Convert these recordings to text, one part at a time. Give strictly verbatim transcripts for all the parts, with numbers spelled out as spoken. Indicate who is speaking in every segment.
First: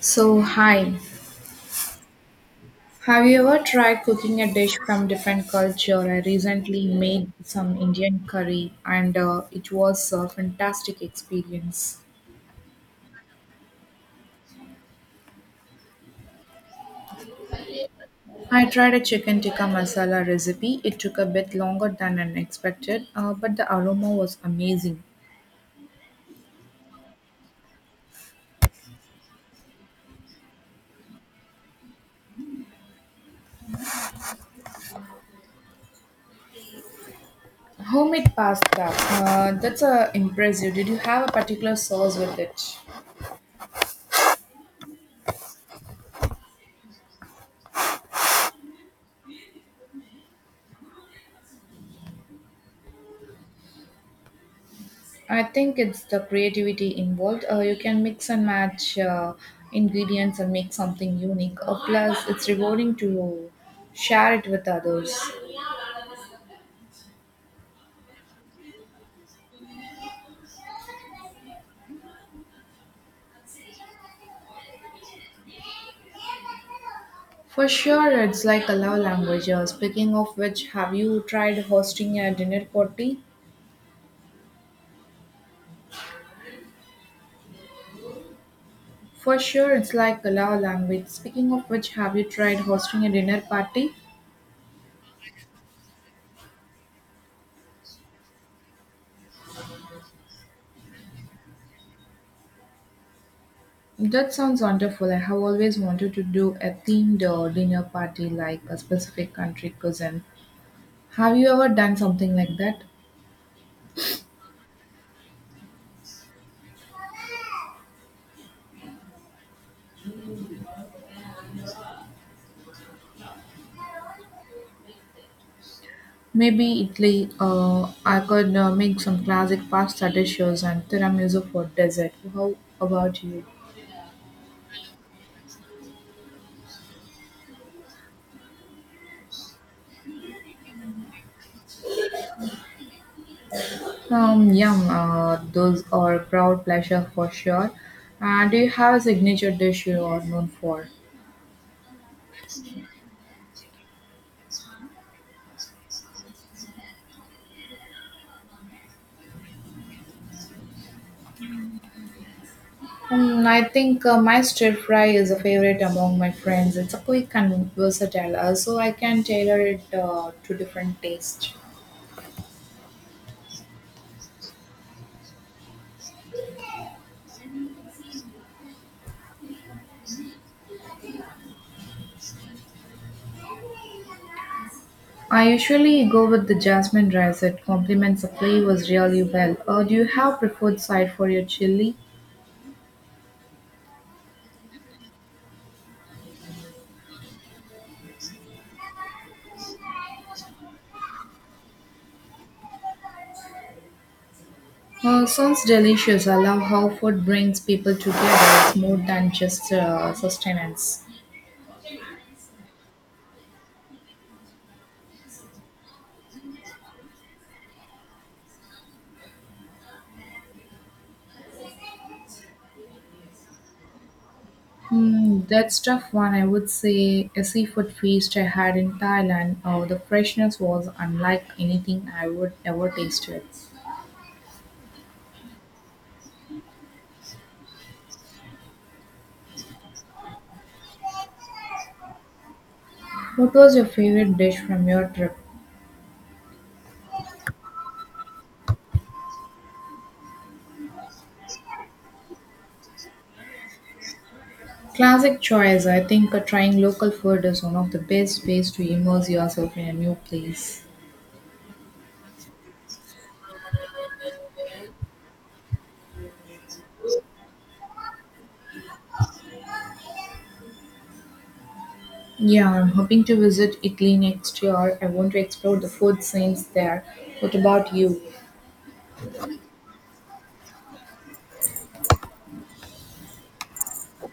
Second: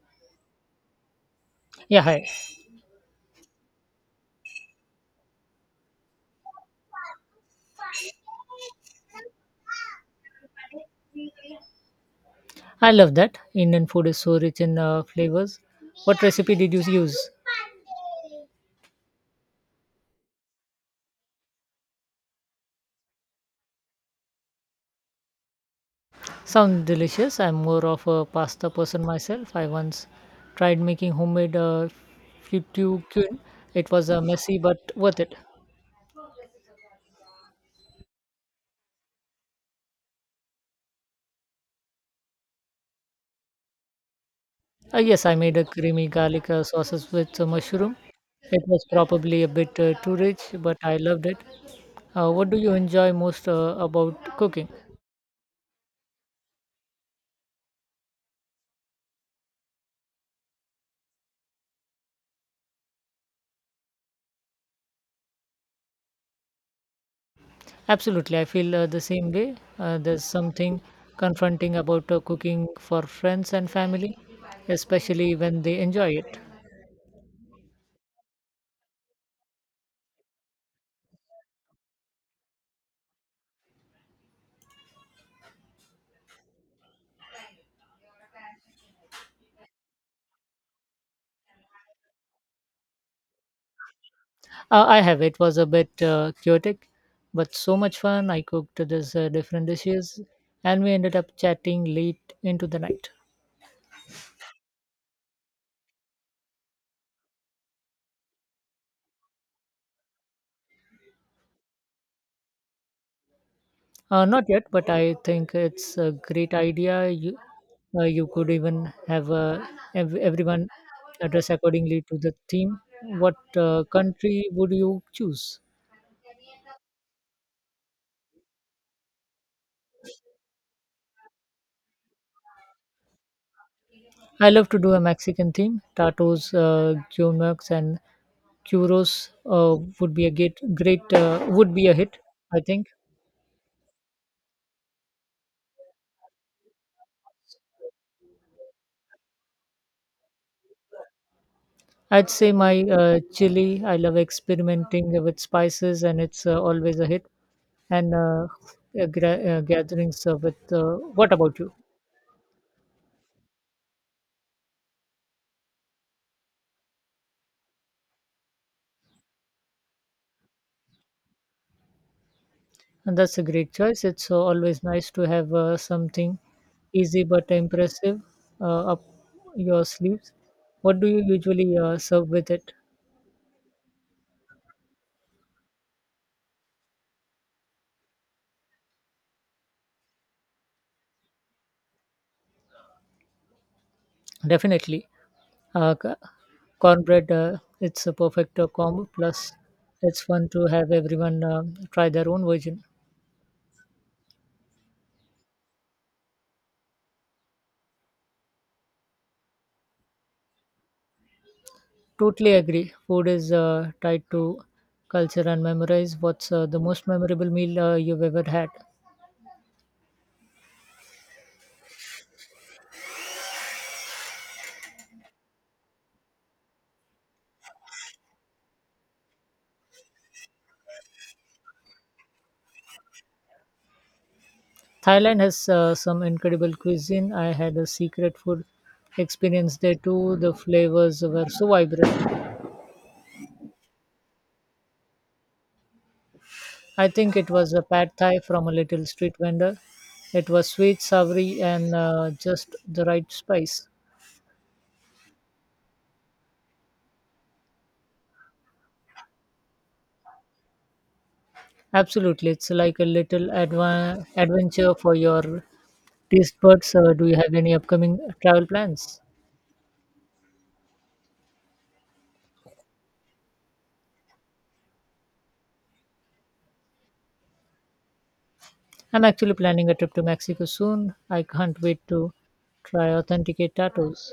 Speaker 1: So, hi.
Speaker 2: Yeah, hi.
Speaker 1: Have you ever tried cooking a dish from different culture? I recently made some Indian curry and uh, it was a fantastic experience.
Speaker 2: I love that. Indian food is so rich in uh, flavors. What recipe did you use?
Speaker 1: I tried a chicken tikka masala recipe. It took a bit longer than expected, uh, but the aroma was amazing.
Speaker 2: Sound delicious. I'm more of a pasta person myself. I once tried making homemade uh, fettuccine. It was uh, messy but worth it.
Speaker 1: Homemade pasta. Uh, that's uh, impressive. Did you have a particular sauce with it?
Speaker 2: Uh, yes, I made a creamy garlic uh, sauces with uh, mushroom. It was probably a bit uh, too rich, but I loved it. Uh, what do you enjoy most uh, about cooking?
Speaker 1: I think it's the creativity involved. Uh, you can mix and match uh, ingredients and make something unique. Uh, plus, it's rewarding to share it with others.
Speaker 2: Absolutely, I feel uh, the same way. Uh, there's something confronting about uh, cooking for friends and family, especially when they enjoy it.
Speaker 1: For sure, it's like a love language. Uh, speaking of which, have you tried hosting a dinner party? For sure, it's like a love language. Speaking of which, have you tried hosting a dinner party?
Speaker 2: Uh, I have. It was a bit uh, chaotic, but so much fun. I cooked these uh, different dishes, and we ended up chatting late into the night.
Speaker 1: That sounds wonderful. I have always wanted to do a themed uh, dinner party like a specific country cuisine. Have you ever done something like that?
Speaker 2: Uh, not yet, but I think it's a great idea. You, uh, you could even have uh, ev- everyone dress accordingly to the theme. What uh, country would you choose?
Speaker 1: Maybe Italy, uh, I could uh, make some classic pasta dishes and tiramisu for dessert. How about you?
Speaker 2: I love to do a Mexican theme. Tacos, uh, guac, and churros uh, would be a great, great uh, would be a hit. I think.
Speaker 1: Um, yum, uh, those are crowd pleasure for sure. And do you have a signature dish you are known for?
Speaker 2: I'd say my uh, chili. I love experimenting with spices, and it's uh, always a hit. And uh, uh, gra- uh, gatherings uh, with. Uh, what about you?
Speaker 1: Um, I think uh, my stir fry is a favorite among my friends. It's a quick and versatile, uh, so I can tailor it uh, to different tastes.
Speaker 2: And that's a great choice. It's uh, always nice to have uh, something easy but impressive uh, up your sleeves. What do you usually uh, serve with it?
Speaker 1: I usually go with the jasmine rice. It complements the flavors really well. Uh, do you have preferred side for your chili?
Speaker 2: Definitely. Uh, c- cornbread, uh, it's a perfect uh, combo. Plus, it's fun to have everyone um try their own version.
Speaker 1: Uh, sounds delicious. I love how food brings people together. It's more than just uh, sustenance.
Speaker 2: Totally agree. Food is uh, tied to culture and memorize. What's uh, the most memorable meal uh, you've ever had?
Speaker 1: Hmm, that's tough one. I would say a seafood feast I had in Thailand. Oh, the freshness was unlike anything I would ever tasted.
Speaker 2: Thailand has uh, some incredible cuisine. I had a secret food experience there too. The flavors were so vibrant.
Speaker 1: What was your favorite dish from your trip?
Speaker 2: I think it was a pad thai from a little street vendor. It was sweet, savory, and uh, just the right spice.
Speaker 1: Classic choice. I think uh, trying local food is one of the best ways to immerse yourself in a new place.
Speaker 2: Absolutely, it's like a little adva- adventure for your taste buds. Uh, do you have any upcoming travel plans?
Speaker 1: Yeah, I'm hoping to visit Italy next year. I want to explore the food scenes there. What about you?
Speaker 2: I'm actually planning a trip to Mexico soon. I can't wait to try authenticate tacos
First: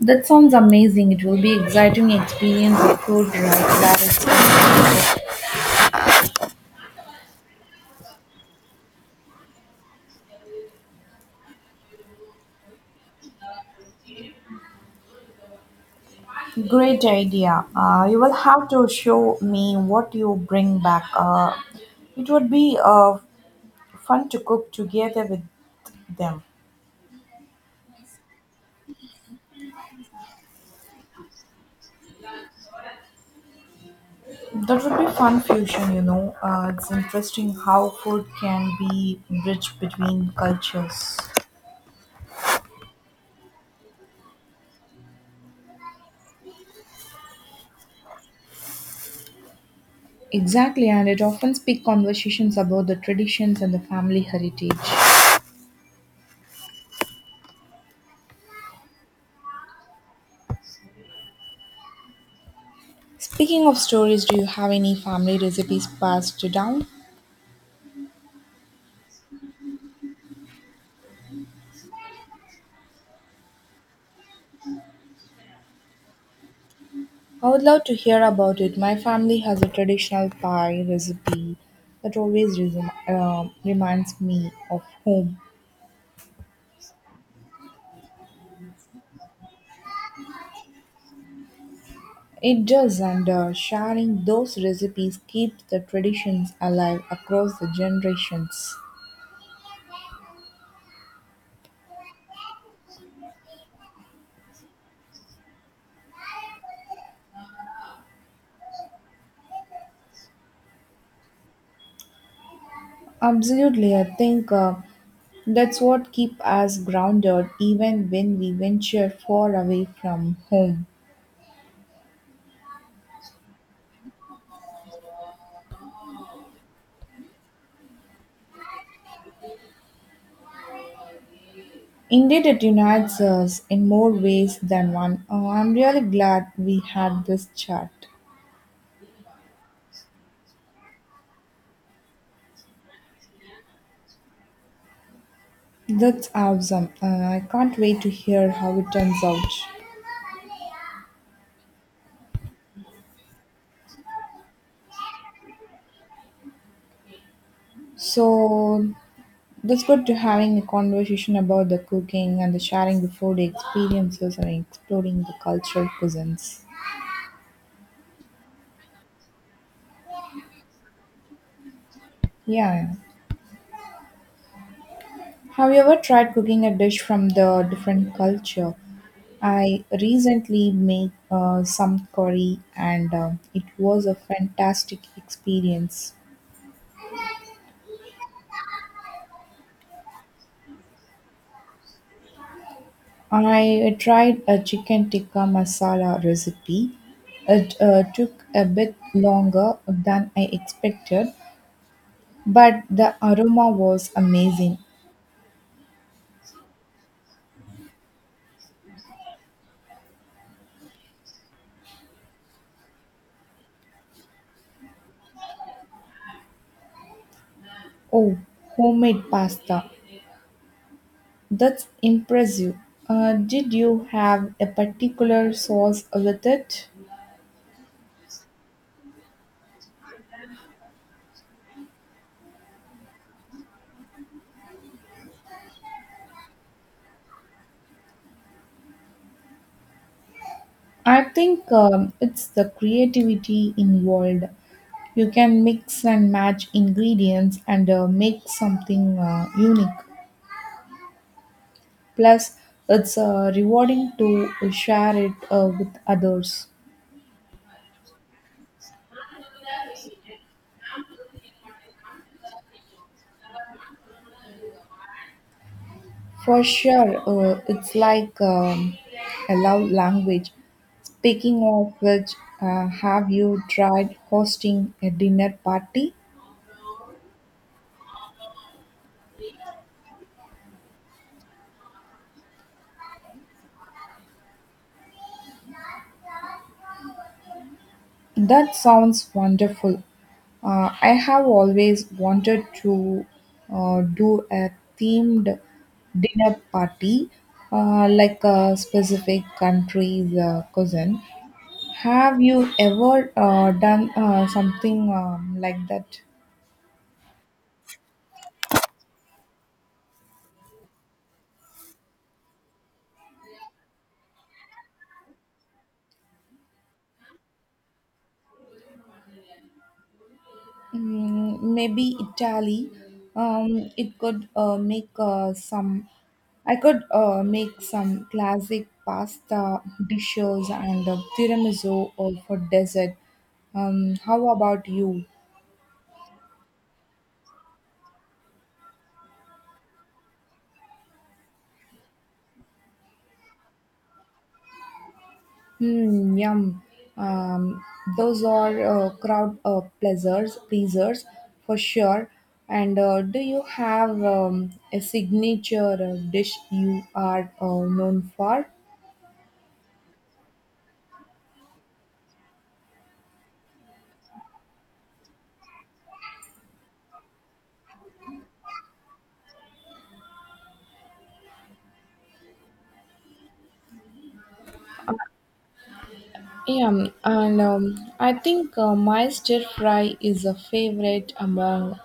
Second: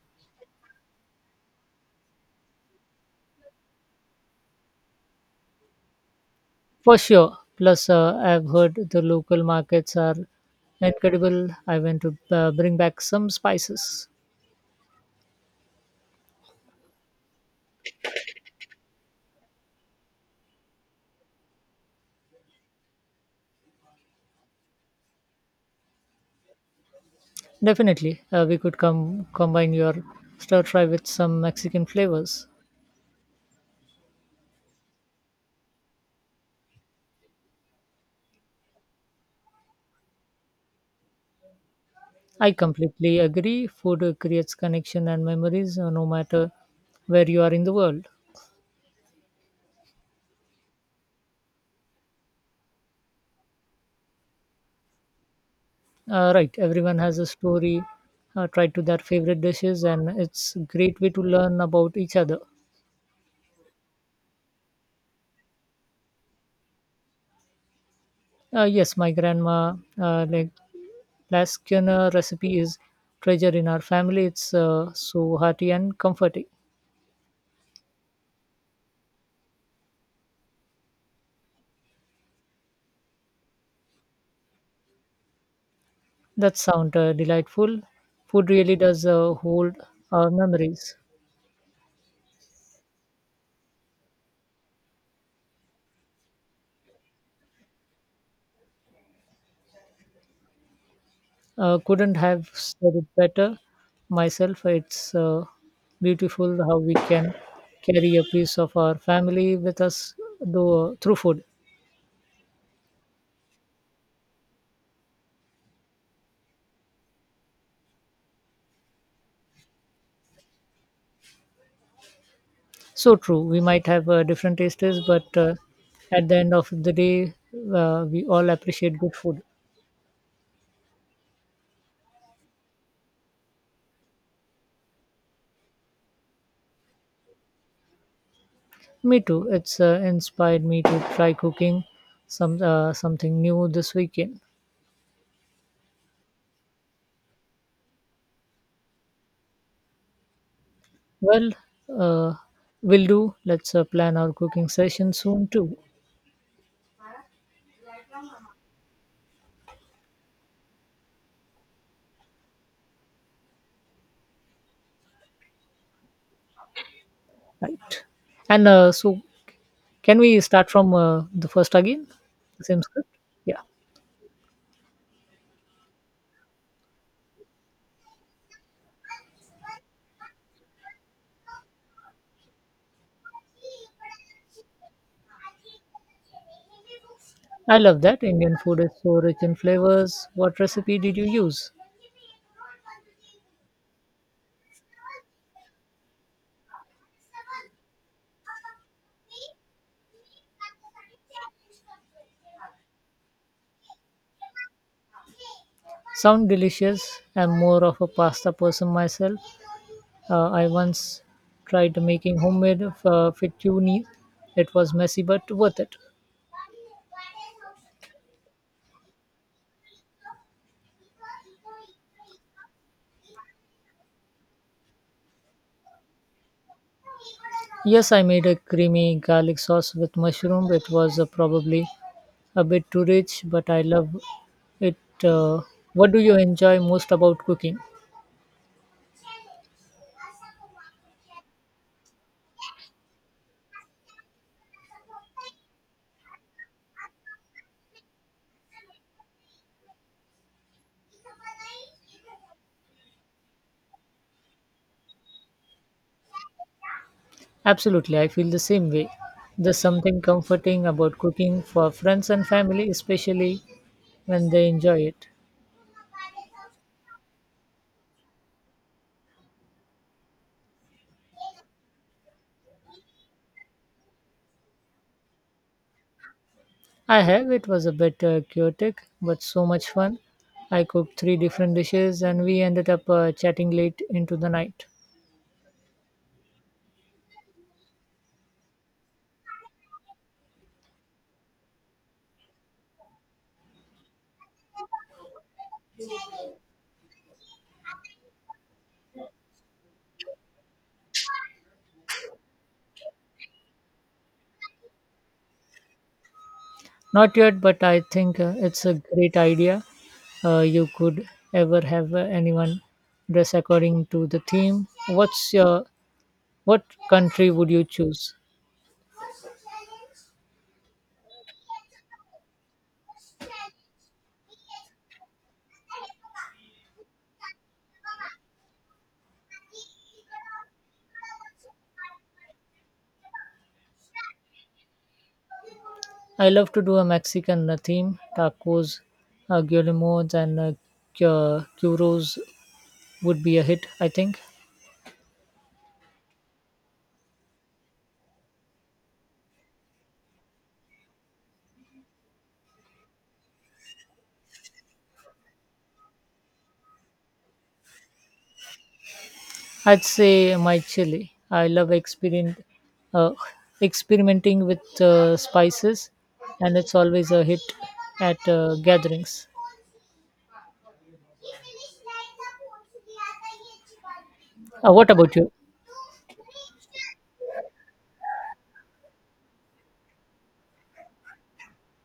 Speaker 1: That sounds amazing. It will be exciting experience of food right there.
Speaker 2: for sure. Plus, uh, I've heard the local markets are incredible. I want to uh, bring back some spices.
Speaker 1: Great idea. Uh, you will have to show me what you bring back. Uh, it would be uh, fun to cook together with them.
Speaker 2: Definitely, uh, we could come combine your stir fry with some Mexican flavors.
Speaker 1: That would be fun fusion, you know. Uh, it's interesting how food can be bridge between cultures.
Speaker 2: I completely agree. Food uh, creates connection and memories uh, no matter where you are in the world.
Speaker 1: Exactly, and it often speaks conversations about the traditions and the family heritage.
Speaker 2: Uh, right, everyone has a story uh, tied to their favorite dishes, and it's great way to learn about each other.
Speaker 1: Speaking of stories, do you have any family recipes passed down?
Speaker 2: Uh, yes, my grandma, uh, like last recipe is treasure in our family. It's uh, so hearty and comforting.
Speaker 1: I would love to hear about it. My family has a traditional pie recipe that always resum- uh, reminds me of home.
Speaker 2: That sound uh, delightful. Food really does uh, hold our memories.
Speaker 1: It does, and uh, sharing those recipes keeps the traditions alive across the generations.
Speaker 2: Uh, couldn't have said it better myself. It's uh, beautiful how we can carry a piece of our family with us though, uh, through food.
Speaker 1: Absolutely, I think uh, that's what keeps us grounded even when we venture far away from home.
Speaker 2: So true. We might have uh, different tastes, but uh, at the end of the day, uh, we all appreciate good food.
Speaker 1: Indeed, it unites us in more ways than one. Uh, I'm really glad we had this chat.
Speaker 2: Me too. It's uh, inspired me to try cooking some uh, something new this weekend.
Speaker 1: That's awesome. Uh, I can't wait to hear how it turns out.
Speaker 2: Well, uh, will do. Let's uh, plan our cooking session soon too.
Speaker 1: So, that's good to having a conversation about the cooking and the sharing the food experiences and exploring the cultural cuisines.
Speaker 2: Right. And uh, so, can we start from uh, the first again? The same
Speaker 1: Yeah.
Speaker 2: script? Yeah.
Speaker 1: Have you ever tried cooking a dish from the different culture? I recently made uh, some curry and uh, it was a fantastic experience.
Speaker 2: I love that. Indian food is so rich in flavors. What recipe did you use?
Speaker 1: I tried a chicken tikka masala recipe. It uh, took a bit longer than I expected, but the aroma was amazing.
Speaker 2: Sound delicious. I'm more of a pasta person myself. Uh, I once tried making homemade uh, fettuccine. It was messy but worth it.
Speaker 1: Oh, homemade pasta. That's impressive. Uh, did you have a particular sauce with it?
Speaker 2: Yes, I made a creamy garlic sauce with mushroom. It was uh, probably a bit too rich, but I love it. Uh, what do you enjoy most about cooking?
Speaker 1: I think um, it's the creativity involved. You can mix and match ingredients and uh, make something uh, unique. Plus, it's uh, rewarding to share it uh, with others.
Speaker 2: Absolutely, I feel the same way. There's something comforting about cooking for friends and family, especially when they enjoy it.
Speaker 1: For sure, uh, it's like um, a love language. Speaking of which, uh, have you tried hosting a dinner party?
Speaker 2: I have, it was a bit uh, chaotic, but so much fun. I cooked three different dishes and we ended up uh, chatting late into the night.
Speaker 1: That sounds wonderful. Uh, I have always wanted to uh, do a themed dinner party, uh, like a specific country's uh, cousin. Have you ever uh, done uh, something um, like that?
Speaker 2: Not yet, but I think uh, it's a great idea. Uh, you could ever have uh, anyone dress according to the theme. What's your what country would you choose?
Speaker 1: Mm, maybe Italy. Um, it could uh, make uh, some. I could uh, make some classic pasta dishes and uh, tiramisu uh, for dessert. Um, how about you?
Speaker 2: I love to do a Mexican uh, theme. Tacos, uh, guillemots, and uh, cu- churros would be a hit, I think.
Speaker 1: Hmm, yum. Um, those are uh, crowd uh, pleasers, pleasers for sure. And uh, do you have um, a signature uh, dish you are uh, known for?
Speaker 2: I'd say my chili. I love experien uh, experimenting with uh, spices, and it's always a hit at uh, gatherings. Uh, what about you?
Speaker 1: Yeah, um, and um, I think uh, my stir fry is a favorite among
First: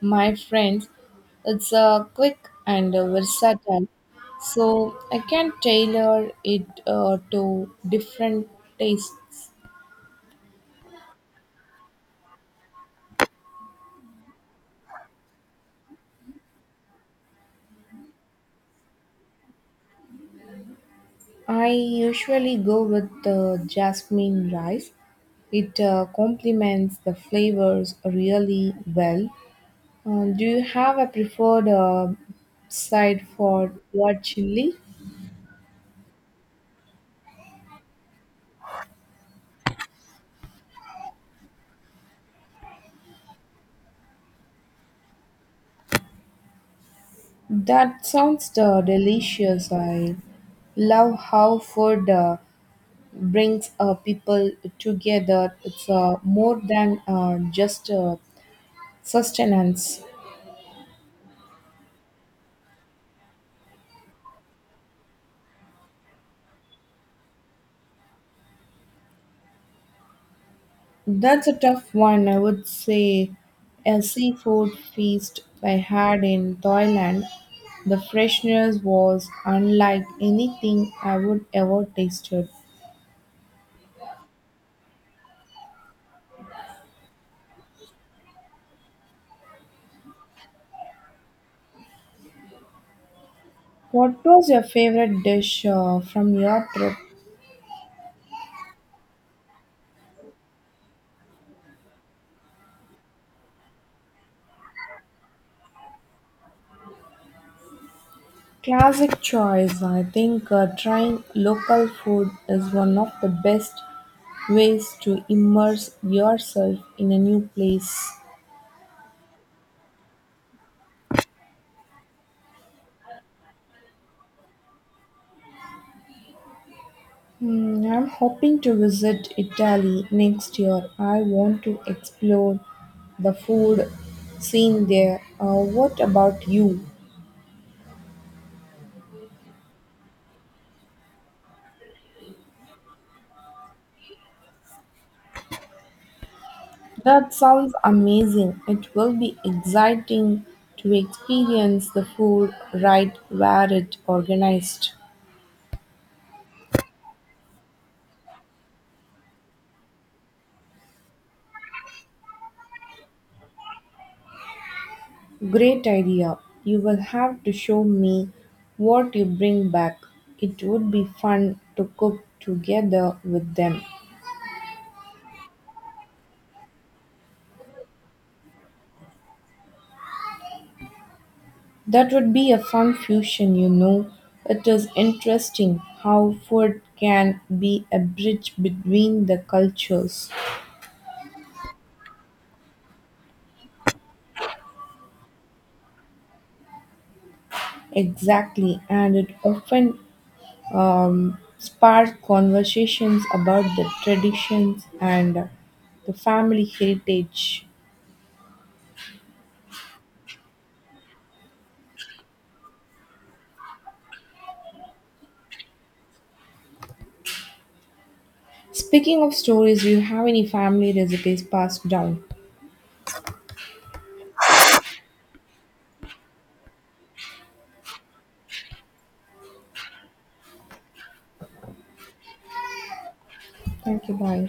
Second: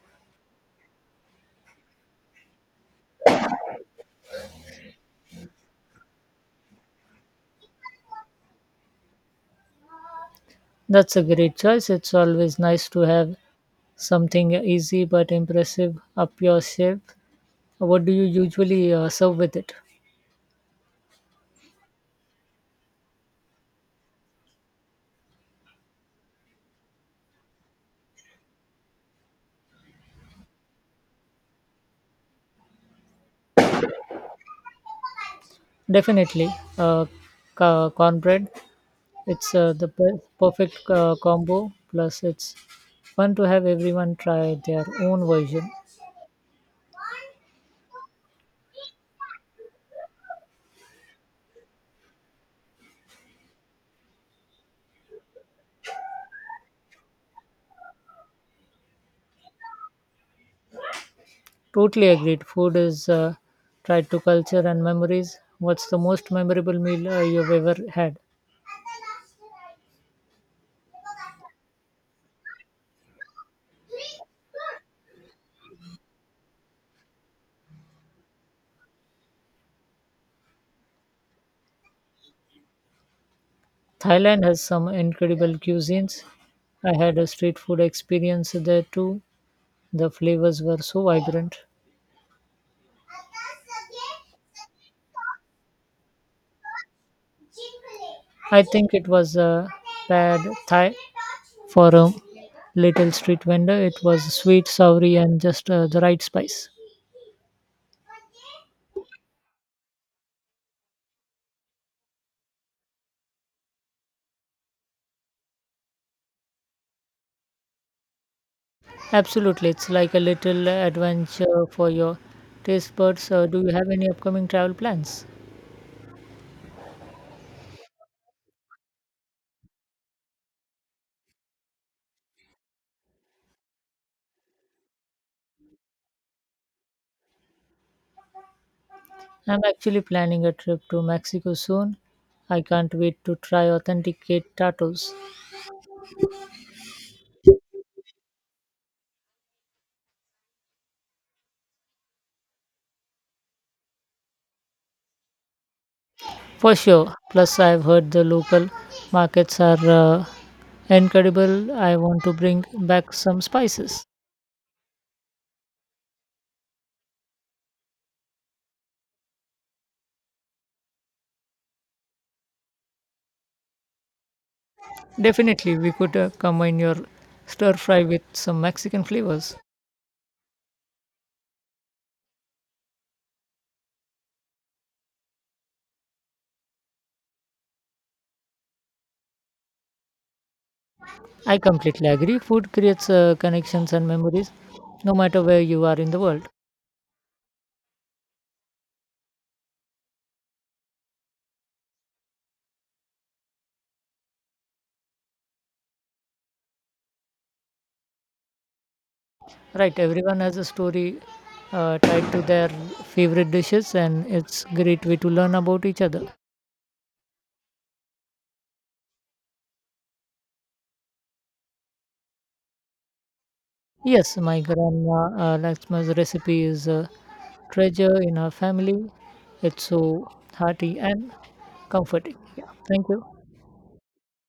Speaker 1: my friends. It's uh, quick and uh, versatile, so I can tailor it uh, to different tastes.
Speaker 2: That's a great choice. It's always nice to have something easy but impressive up your sleeve. What do you usually uh, serve with it?
Speaker 1: I usually go with the jasmine rice. It uh, complements the flavors really well. Uh, do you have a preferred uh, side for your chili?
Speaker 2: Definitely, uh, co- cornbread. It's uh, the per- perfect uh, combo. Plus, it's fun to have everyone try their own version.
Speaker 1: That sounds uh, delicious. I love how food uh, brings uh, people together. It's uh, more than uh, just uh, sustenance.
Speaker 2: Totally agreed. Food is uh, tied to culture and memories. What's the most memorable meal uh, you've ever had?
Speaker 1: That's a tough one, I would say. A seafood feast I had in Thailand, the freshness was unlike anything I would ever tasted.
Speaker 2: Thailand has some incredible cuisines. I had a street food experience there too. The flavors were so vibrant.
Speaker 1: What was your favorite dish uh, from your trip?
Speaker 2: I think it was a pad thai for a little street vendor. It was sweet, soury, and just uh, the right spice.
Speaker 1: Classic choice. I think uh, trying local food is one of the best ways to immerse yourself in a new place.
Speaker 2: Absolutely, it's like a little adventure for your taste buds. Uh, do you have any upcoming travel plans?
Speaker 1: Hmm, I'm hoping to visit Italy next year. I want to explore the food scene there. Uh, what about you?
Speaker 2: I'm actually planning a trip to Mexico soon. I can't wait to try authenticate tacos.
Speaker 1: That sounds amazing. It will be exciting to experience the food right where it's organized.
Speaker 2: For sure. Plus, I've heard the local markets are uh, incredible. I want to bring back some spices.
Speaker 1: Great idea. You will have to show me what you bring back. It would be fun to cook together with them.
Speaker 2: Definitely, we could uh, combine your stir fry with some Mexican flavors.
Speaker 1: That would be a fun fusion, you know. It is interesting how food can be a bridge between the cultures.
Speaker 2: I completely agree. Food creates uh, connections and memories, no matter where you are in the world.
Speaker 1: Exactly, and it often um, sparks conversations about the traditions and the family heritage.
Speaker 2: Right, everyone has a story uh, tied to their favorite dishes, and it's great way to learn about each other.
Speaker 1: Speaking of stories, do you have any family recipes passed down?
Speaker 2: Yes, my grandma uh, Lakshma's recipe is a treasure in her family. It's so hearty and comforting. Yeah, thank you.
Speaker 1: Thank you, bye.